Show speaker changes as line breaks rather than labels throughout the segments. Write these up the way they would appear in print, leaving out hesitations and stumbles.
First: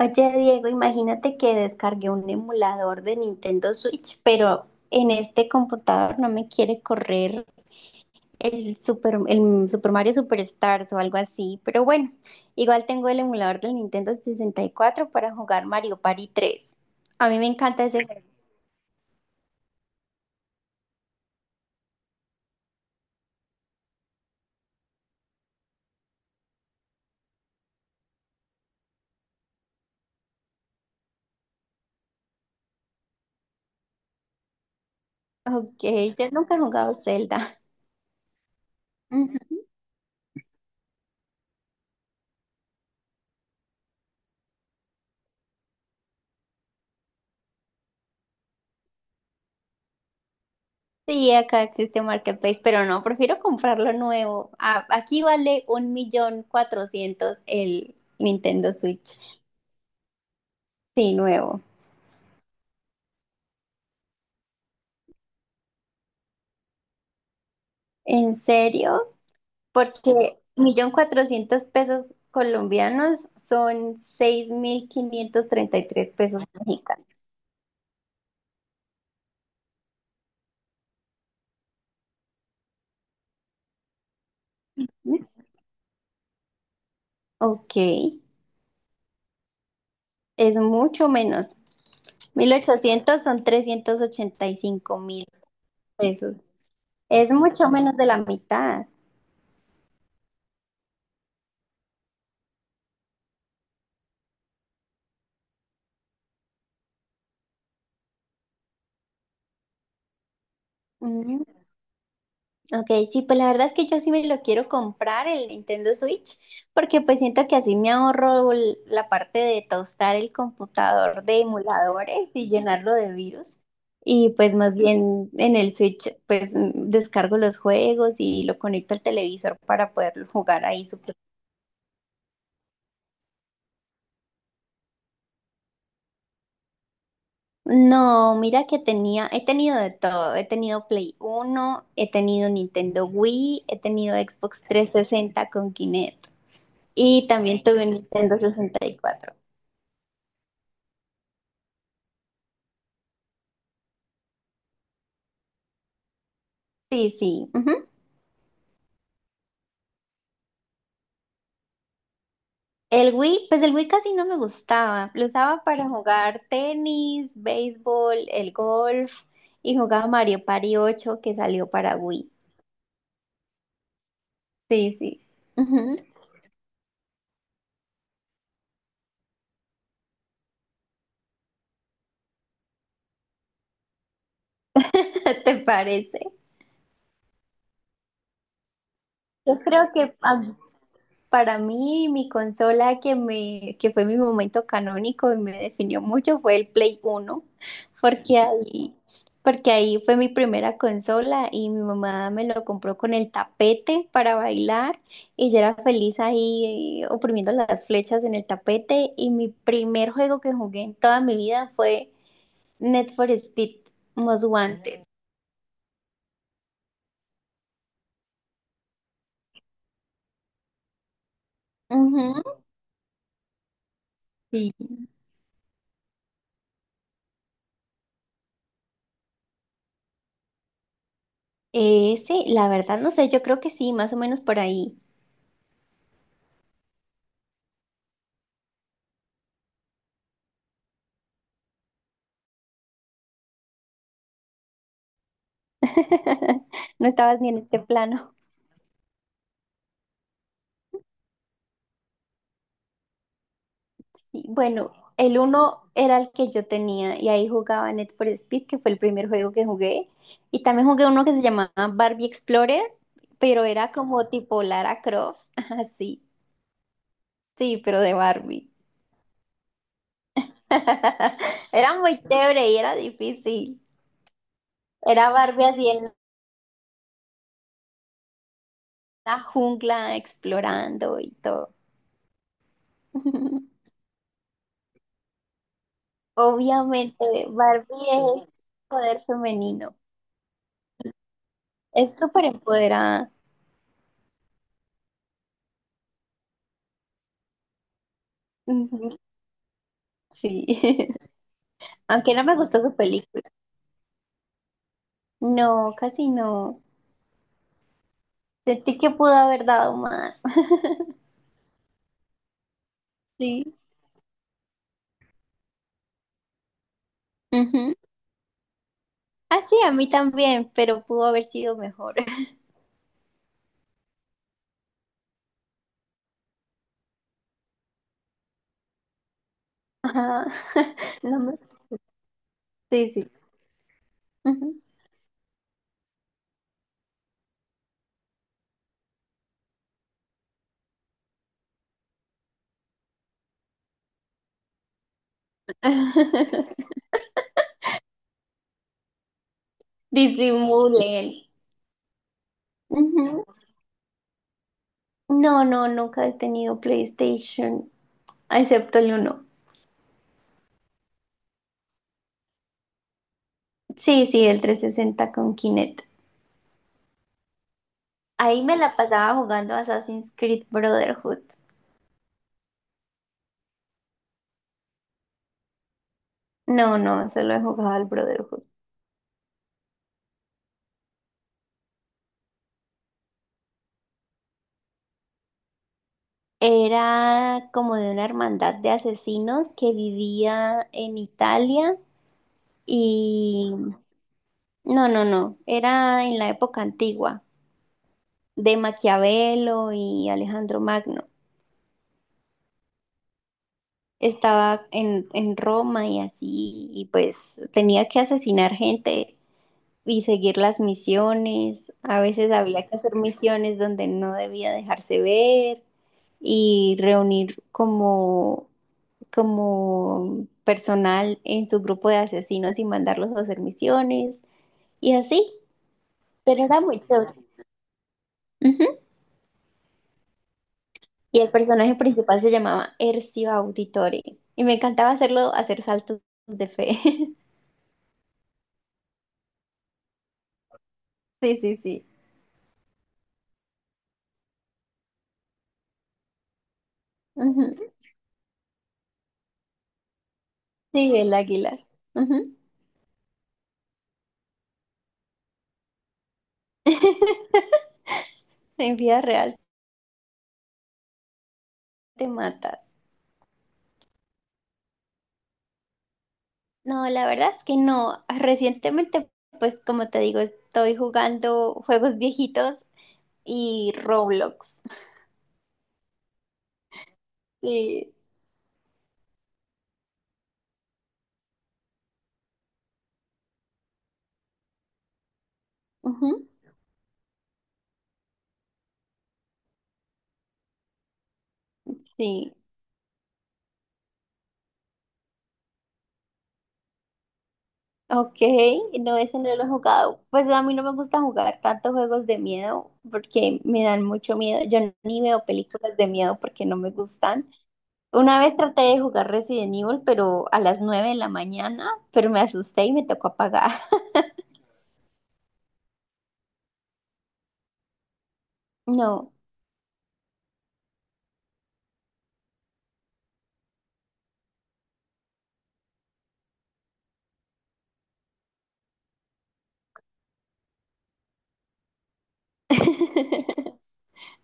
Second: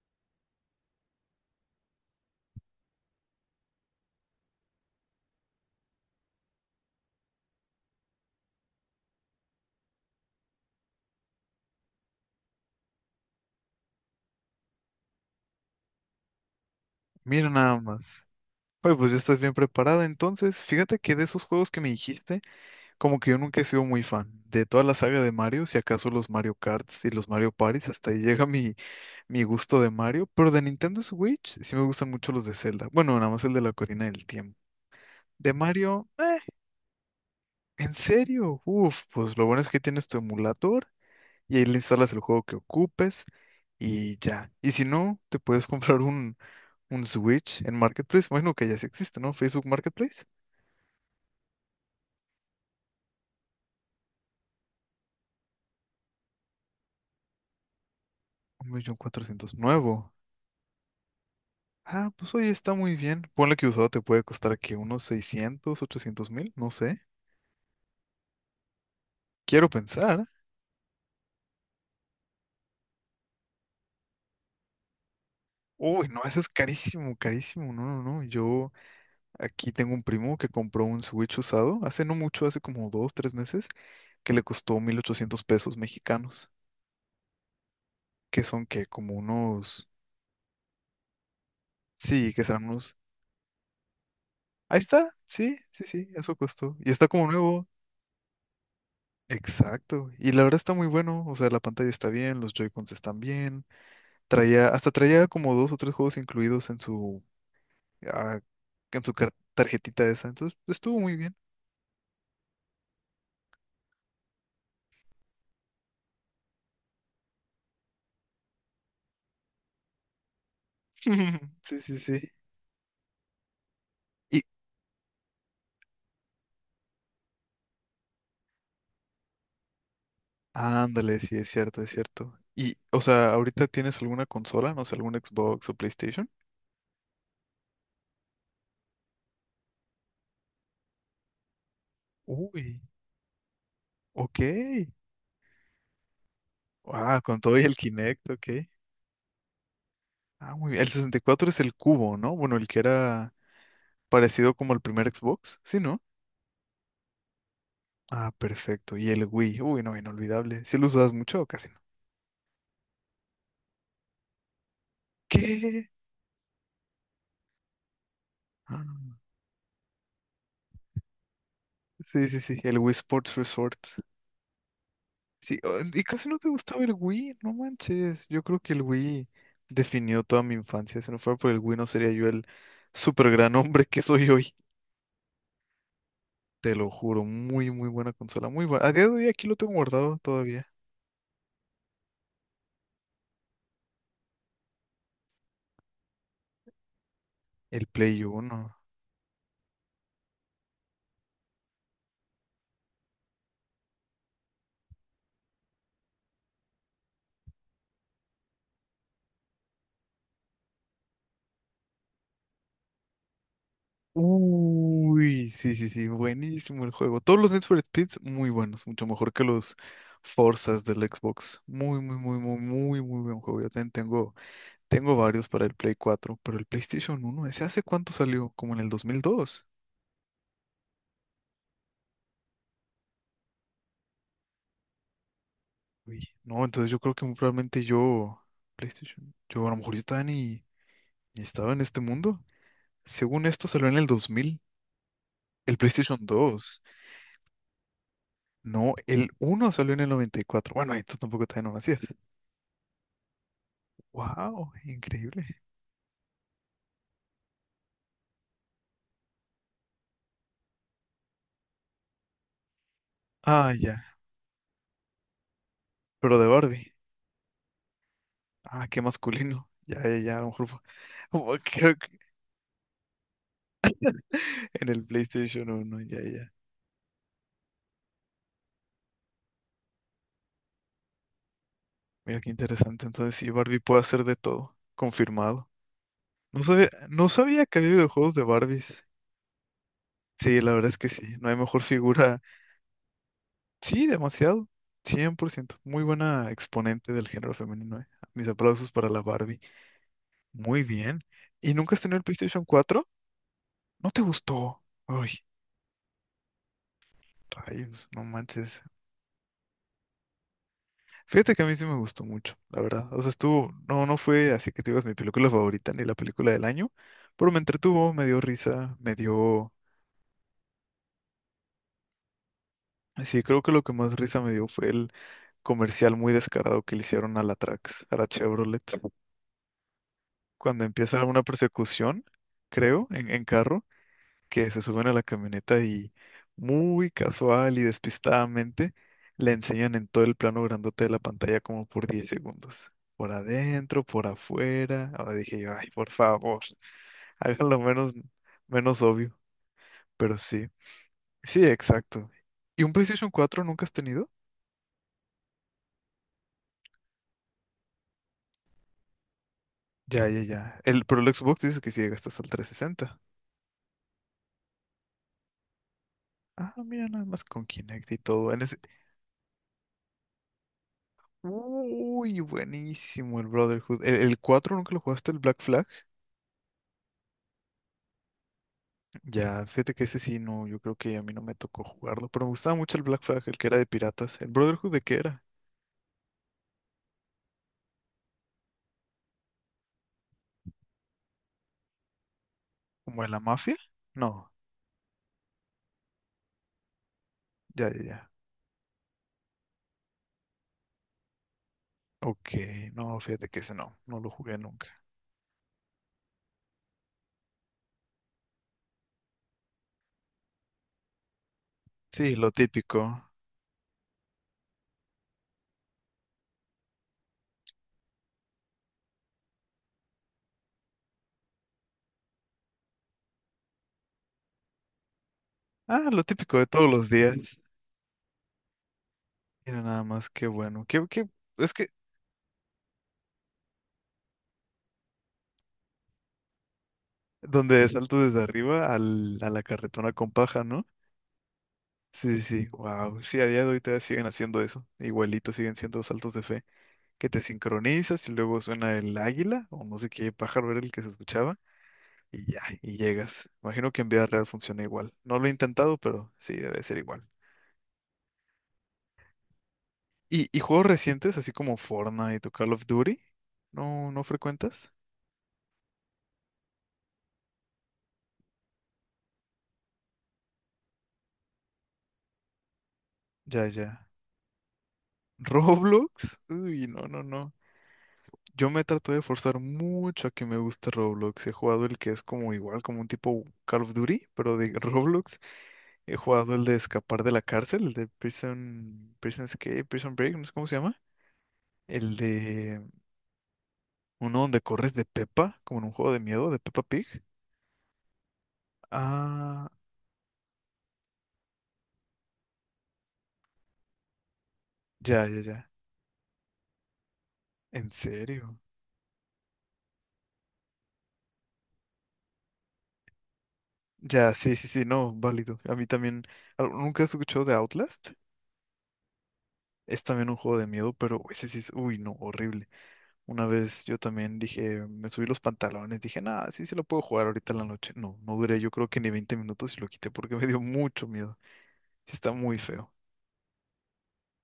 Oye, Diego, imagínate que descargué un emulador de Nintendo Switch, pero en este computador no me quiere correr el Super Mario Superstars o algo así. Pero bueno, igual tengo el emulador del Nintendo 64 para jugar Mario Party 3. A mí me
Mira nada
encanta ese juego.
más. Oye, pues ya estás bien preparada. Entonces, fíjate que de esos juegos que me dijiste, como que yo nunca he sido muy fan. De toda la saga de Mario, si acaso los Mario Karts y los Mario Parties, hasta ahí llega mi gusto de Mario. Pero de Nintendo Switch, sí me gustan mucho los de Zelda. Bueno, nada más el de la Corina del Tiempo. De
Ok,
Mario,
yo nunca he jugado Zelda.
¿en serio? Uf, pues lo
Ujú.
bueno es que tienes tu emulador y ahí le instalas el juego que ocupes y ya. Y si no, te puedes comprar un Switch en Marketplace, bueno que ya sí existe, ¿no? Facebook Marketplace.
Sí, acá existe Marketplace, pero no, prefiero comprarlo nuevo. Aquí vale 1.400.000 el
Un
Nintendo
millón
Switch.
cuatrocientos nuevo.
Sí, nuevo.
Ah, pues oye, está muy bien. Ponle que usado te puede costar que unos 600.000 800.000, no sé.
¿En serio?
Quiero pensar.
Porque 1.400.000 pesos colombianos son seis mil quinientos treinta y
Uy,
tres
no, eso
pesos
es
mexicanos.
carísimo, carísimo. No, no, no. Yo aquí tengo un primo que compró un Switch usado hace no mucho, hace como dos, tres meses, que le costó
¿Eh?
1.800 pesos mexicanos,
Ok,
que son que como unos,
es mucho menos.
sí, que
Mil
serán unos,
ochocientos son trescientos ochenta y
ahí
cinco
está,
mil
sí, sí, sí, eso
pesos.
costó. Y está como
Es
nuevo.
mucho menos de la mitad.
Exacto. Y la verdad está muy bueno. O sea, la pantalla está bien, los Joy-Cons están bien. Traía, hasta traía como dos o tres juegos incluidos en su, ah, en su tarjetita esa. Entonces, pues, estuvo muy bien.
Mm. Ok, sí, pues la verdad es que yo sí me lo quiero comprar el Nintendo Switch, porque pues siento que así me ahorro la parte de tostar el computador de
Sí, sí, sí.
emuladores y llenarlo de virus. Y
Y
pues más bien en el Switch pues descargo los juegos y lo conecto al televisor para poderlo jugar ahí súper.
ándale, sí, es cierto, es cierto. Y, o sea, ¿ahorita tienes alguna consola? No sé, algún Xbox o PlayStation.
No, mira que tenía, he tenido de todo, he tenido Play Uno, he tenido
Uy,
Nintendo Wii, he tenido
ok.
Xbox 360 con Kinect.
Ah,
Y
con todo y
también
el
tuve un
Kinect,
Nintendo
ok.
64.
Ah, muy bien. El 64 es el cubo, ¿no? Bueno, el que era parecido como el primer Xbox, ¿sí, no?
Sí, sí. Ujú.
Ah, perfecto. Y el Wii. Uy, no, inolvidable. ¿Sí lo usabas mucho o casi no?
El Wii, pues el Wii casi no me gustaba. Lo usaba
¿Qué?
para jugar tenis, béisbol, el
Ah,
golf y jugaba Mario Party 8 que salió para
sí,
Wii.
sí, sí. El Wii Sports Resort.
Sí, sí.
Sí, oh,
Ujú.
y casi no te gustaba el Wii. No manches. Yo creo que el Wii definió toda mi infancia. Si no fuera por el Wii, no sería yo el super gran hombre que soy hoy.
¿Te parece?
Te lo juro. Muy, muy buena consola. Muy buena. A día de hoy aquí lo
Yo
tengo
creo que
guardado
a-
todavía.
Para mí, mi consola que me, que fue mi momento canónico y me definió mucho fue el Play Uno,
El Play
porque
Uno.
ahí, porque ahí fue mi primera consola y mi mamá me lo compró con el tapete para bailar y yo era feliz ahí oprimiendo las flechas en el tapete y mi primer juego que jugué en toda mi vida fue Need for Speed Most Wanted.
Uy, sí, sí, sí, buenísimo el juego. Todos los Need for Speeds muy buenos, mucho mejor que los Forzas del Xbox. Muy, muy, muy,
Ujú,
muy, muy, muy buen juego. Yo también tengo,
sí.
tengo varios para el Play 4, pero el PlayStation uno, ¿ese hace cuánto salió? Como en el 2002.
Ese, la verdad, no sé, yo creo que sí, más o menos por ahí.
Uy, no, entonces yo creo que muy probablemente yo, PlayStation, yo a lo mejor yo todavía ni estaba en este mundo. Según esto salió en el 2000, el PlayStation 2.
No estabas ni en este plano.
No, el uno salió en el 94. Bueno, ahí tú tampoco todavía no nacías.
Y
Wow,
bueno, el
increíble.
uno era el que yo tenía y ahí jugaba Net for Speed, que fue el primer juego que jugué. Y también jugué uno que se llamaba Barbie Explorer, pero
Ah,
era
ya.
como tipo Lara Croft. Así,
Pero de Barbie.
sí, pero de Barbie.
Ah, qué masculino. Ya, ya, ya, a lo mejor como creo
Era
que
muy chévere y era difícil.
en el
Era Barbie
PlayStation
así
uno,
en
ya, ya.
la jungla explorando y todo.
Mira qué interesante. Entonces, sí, Barbie puede hacer de todo. Confirmado. No sabía, no
Obviamente,
sabía que
Barbie
había videojuegos de
es
Barbies.
poder femenino.
Sí, la verdad es que sí. No hay mejor
Es
figura.
súper empoderada.
Sí, demasiado. 100%. Muy buena exponente del género femenino. Mis aplausos para
Ujú,
la Barbie.
sí,
Muy bien. ¿Y nunca has tenido el
aunque no me
PlayStation
gustó su
4?
película.
¿No te gustó? Ay.
No, casi no.
Rayos, no manches.
Sentí que pudo haber dado más.
Fíjate que a mí sí me gustó mucho, la verdad. O sea, estuvo,
Sí.
no, no fue así que te digas mi película favorita ni la película del año, pero me
Ujú.
entretuvo, me dio risa, me
Ah,
dio...
sí, a mí también, pero pudo haber sido mejor.
Sí, creo que lo que más risa me dio fue el comercial muy descarado que le hicieron a la Trax, a la Chevrolet,
Ajá.
cuando empieza
No
una
me...
persecución, creo,
Sí,
en,
sí.
en carro. Que
Ujú.
se suben a la camioneta y muy casual y despistadamente le enseñan en todo el plano grandote de la pantalla como por 10 segundos. Por adentro, por afuera. Ahora dije yo, ay, por favor, háganlo menos, menos obvio. Pero sí,
Disimulen.
sí, exacto. ¿Y un PlayStation
Ujú.
4 nunca has tenido?
No, no, nunca he tenido PlayStation, excepto el uno.
Ya, ya, ya. El, pero el Xbox dice que si llegaste hasta el 360.
Sí, sí, el 360 con Kinect.
Ah, mira, nada más con Kinect y todo. En
Ahí me
ese...
la pasaba jugando Assassin's Creed Brotherhood.
Uy, buenísimo el Brotherhood. ¿El 4 nunca lo jugaste, el Black Flag?
No, no, solo he jugado al Brotherhood.
Ya, fíjate que ese sí, no, yo creo que a mí no me tocó jugarlo, pero me gustaba mucho el Black Flag, el que era de piratas. ¿El Brotherhood de qué era?
Era como de una hermandad de asesinos que vivía en Italia
¿Como de la
y...
mafia? No,
No, no, no, era en la época antigua,
ya, ya, ya.
de Maquiavelo y Alejandro Magno.
Ok, no, fíjate que ese no, no lo jugué
Estaba
nunca.
en Roma y así, y pues tenía que asesinar gente y seguir las misiones. A
Sí,
veces
lo
había que hacer
típico.
misiones donde no debía dejarse ver y reunir como personal en su grupo de asesinos y mandarlos a hacer misiones y así,
Ah, lo típico
pero
de
era
todos
muy
los
chévere.
días.
Ujú.
Mira nada más, qué bueno. Qué, qué,
Y el
es que
personaje principal se llamaba Ercio Auditore y me encantaba hacerlo hacer saltos de fe.
donde salto desde arriba al, a la carretona con paja, ¿no?
Sí, sí, sí.
Sí, sí, sí, wow. Sí, a día de hoy todavía siguen haciendo eso. Igualito siguen siendo saltos de fe. Que te
Ujú.
sincronizas y luego suena el águila o no sé qué pájaro era el que se
Sí, el
escuchaba
águila.
y
Ujú.
ya, y llegas. Imagino que en vida real funciona igual. No lo he intentado, pero sí, debe ser igual.
En vida real
Y juegos recientes, así como
te
Fortnite o Call
matas.
of Duty? ¿No, no frecuentas?
No, la verdad es que no. Recientemente, pues como te digo, estoy jugando juegos viejitos
Ya,
y
ya.
Roblox.
¿Roblox? Uy, no, no, no.
Sí.
Yo me trato de forzar mucho a que me guste Roblox. He jugado el que es como igual, como un tipo Call of Duty, pero de Roblox. He jugado el de escapar de la cárcel, el de Prison, Prison Escape, Prison Break, no sé cómo se llama. El
Sí,
de uno donde corres de Peppa, como en un juego de miedo de Peppa Pig.
ok, no, ese no lo
Ah,
jugado. Pues a mí no me gusta jugar tantos juegos de miedo porque me dan mucho miedo. Yo ni
ya, ya,
veo
ya.
películas de miedo porque no me gustan.
¿En
Una
serio?
vez traté de jugar Resident Evil, pero a las 9 de la mañana, pero me asusté y me tocó apagar.
Ya, sí, sí, sí, no, válido. A mí también. ¿Nunca has escuchado de Outlast?
No.
Es también un juego de miedo, pero ese sí es, uy, no, horrible. Una vez yo también dije, me subí los pantalones, dije, nada, sí, sí lo puedo jugar ahorita en la noche. No, no duré, yo creo que ni 20 minutos y lo quité porque me dio mucho miedo. Sí, está muy feo.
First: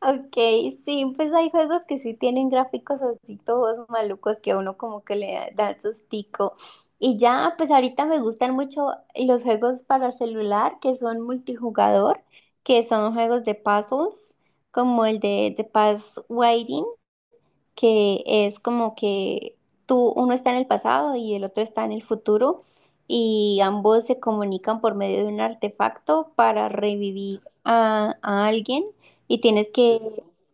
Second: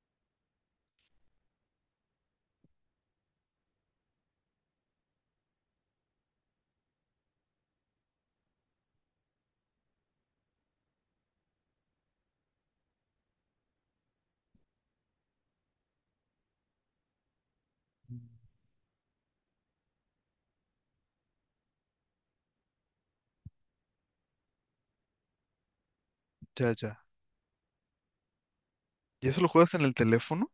Ok, sí, pues hay juegos que sí tienen gráficos así todos malucos que a uno como que le dan sustico. Y ya, pues ahorita me gustan mucho los juegos para celular que son multijugador, que son juegos de puzzles, como el de The Past Waiting, que es como que tú, uno está en el pasado y el otro está en el futuro y ambos se comunican por medio de un artefacto para
Ya, ya.
revivir a alguien
¿Y
y
eso lo
tienes
juegas en el
que...
teléfono?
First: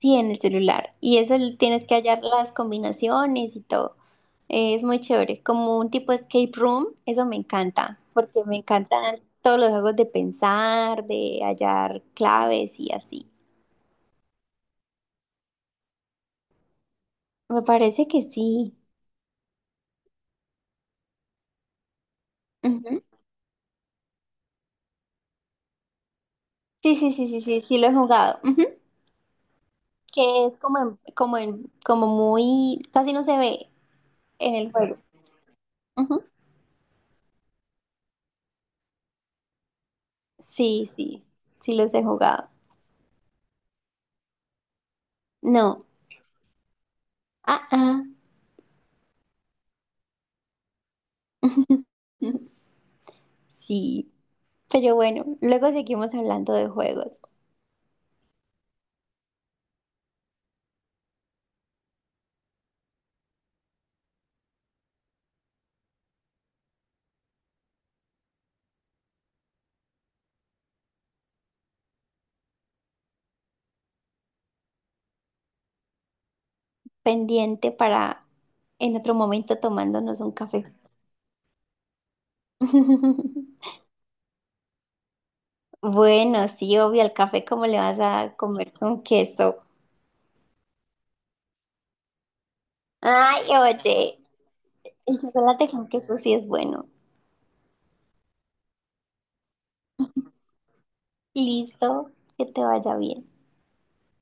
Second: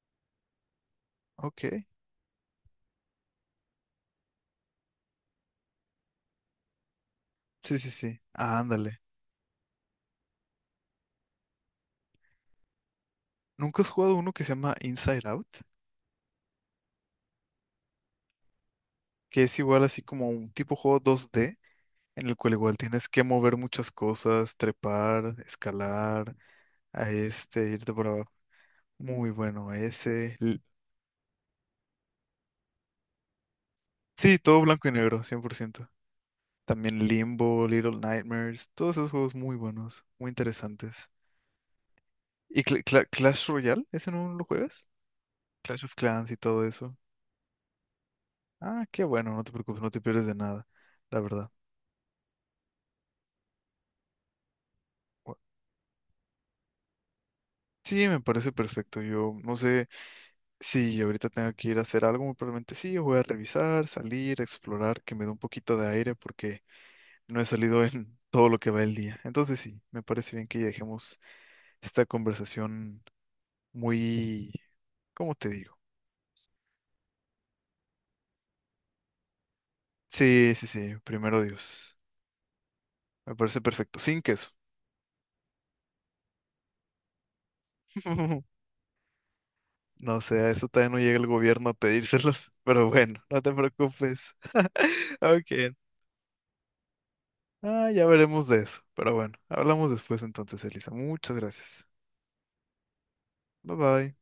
Sí, en el celular. Y eso
Ok.
tienes que hallar las combinaciones y todo. Es muy chévere. Como un tipo escape room, eso me
Sí, sí,
encanta,
sí.
porque me
Ah, ándale.
encantan todos los juegos de pensar, de hallar claves y así.
¿Nunca has jugado uno que se llama Inside Out?
Me parece que sí.
Que es igual así como un tipo juego 2D en el cual igual
Ujú.
tienes que mover muchas cosas, trepar, escalar,
Sí,
a
sí, sí, sí, sí,
este,
sí lo
irte
he
por abajo.
jugado. Ujú.
Muy bueno, ese.
Que es como muy, casi no se ve
Sí,
en
todo
el
blanco y
juego.
negro, 100%.
Ujú.
También Limbo, Little Nightmares, todos esos juegos muy buenos, muy
Sí,
interesantes.
sí, sí los he jugado.
¿Y Clash Royale? ¿Ese no lo juegas? Clash
No.
of Clans y todo eso.
Ah, ah.
Ah, qué bueno, no te preocupes, no te pierdes de nada, la verdad.
Sí. Pero bueno,
Bu-
luego seguimos hablando de juegos.
Sí, me parece perfecto. Yo no sé si ahorita tengo que ir a hacer algo, muy probablemente sí, voy a revisar, salir, explorar, que me dé un poquito de aire porque no he salido en todo lo que va el día. Entonces sí, me parece bien que dejemos esta conversación muy... ¿Cómo te digo?
Pendiente para en otro momento tomándonos un
Sí, sí,
café.
sí, primero Dios. Me parece perfecto, sin queso.
Bueno, sí, obvio, el café, ¿cómo le vas a comer con queso?
No sé, a eso todavía no llega el gobierno a pedírselos, pero bueno, no
Ay,
te
oye,
preocupes.
el chocolate
Ok,
con queso sí es bueno.
ah, ya veremos de eso. Pero bueno, hablamos después entonces, Elisa. Muchas gracias.
Listo, que te vaya bien.
Bye bye.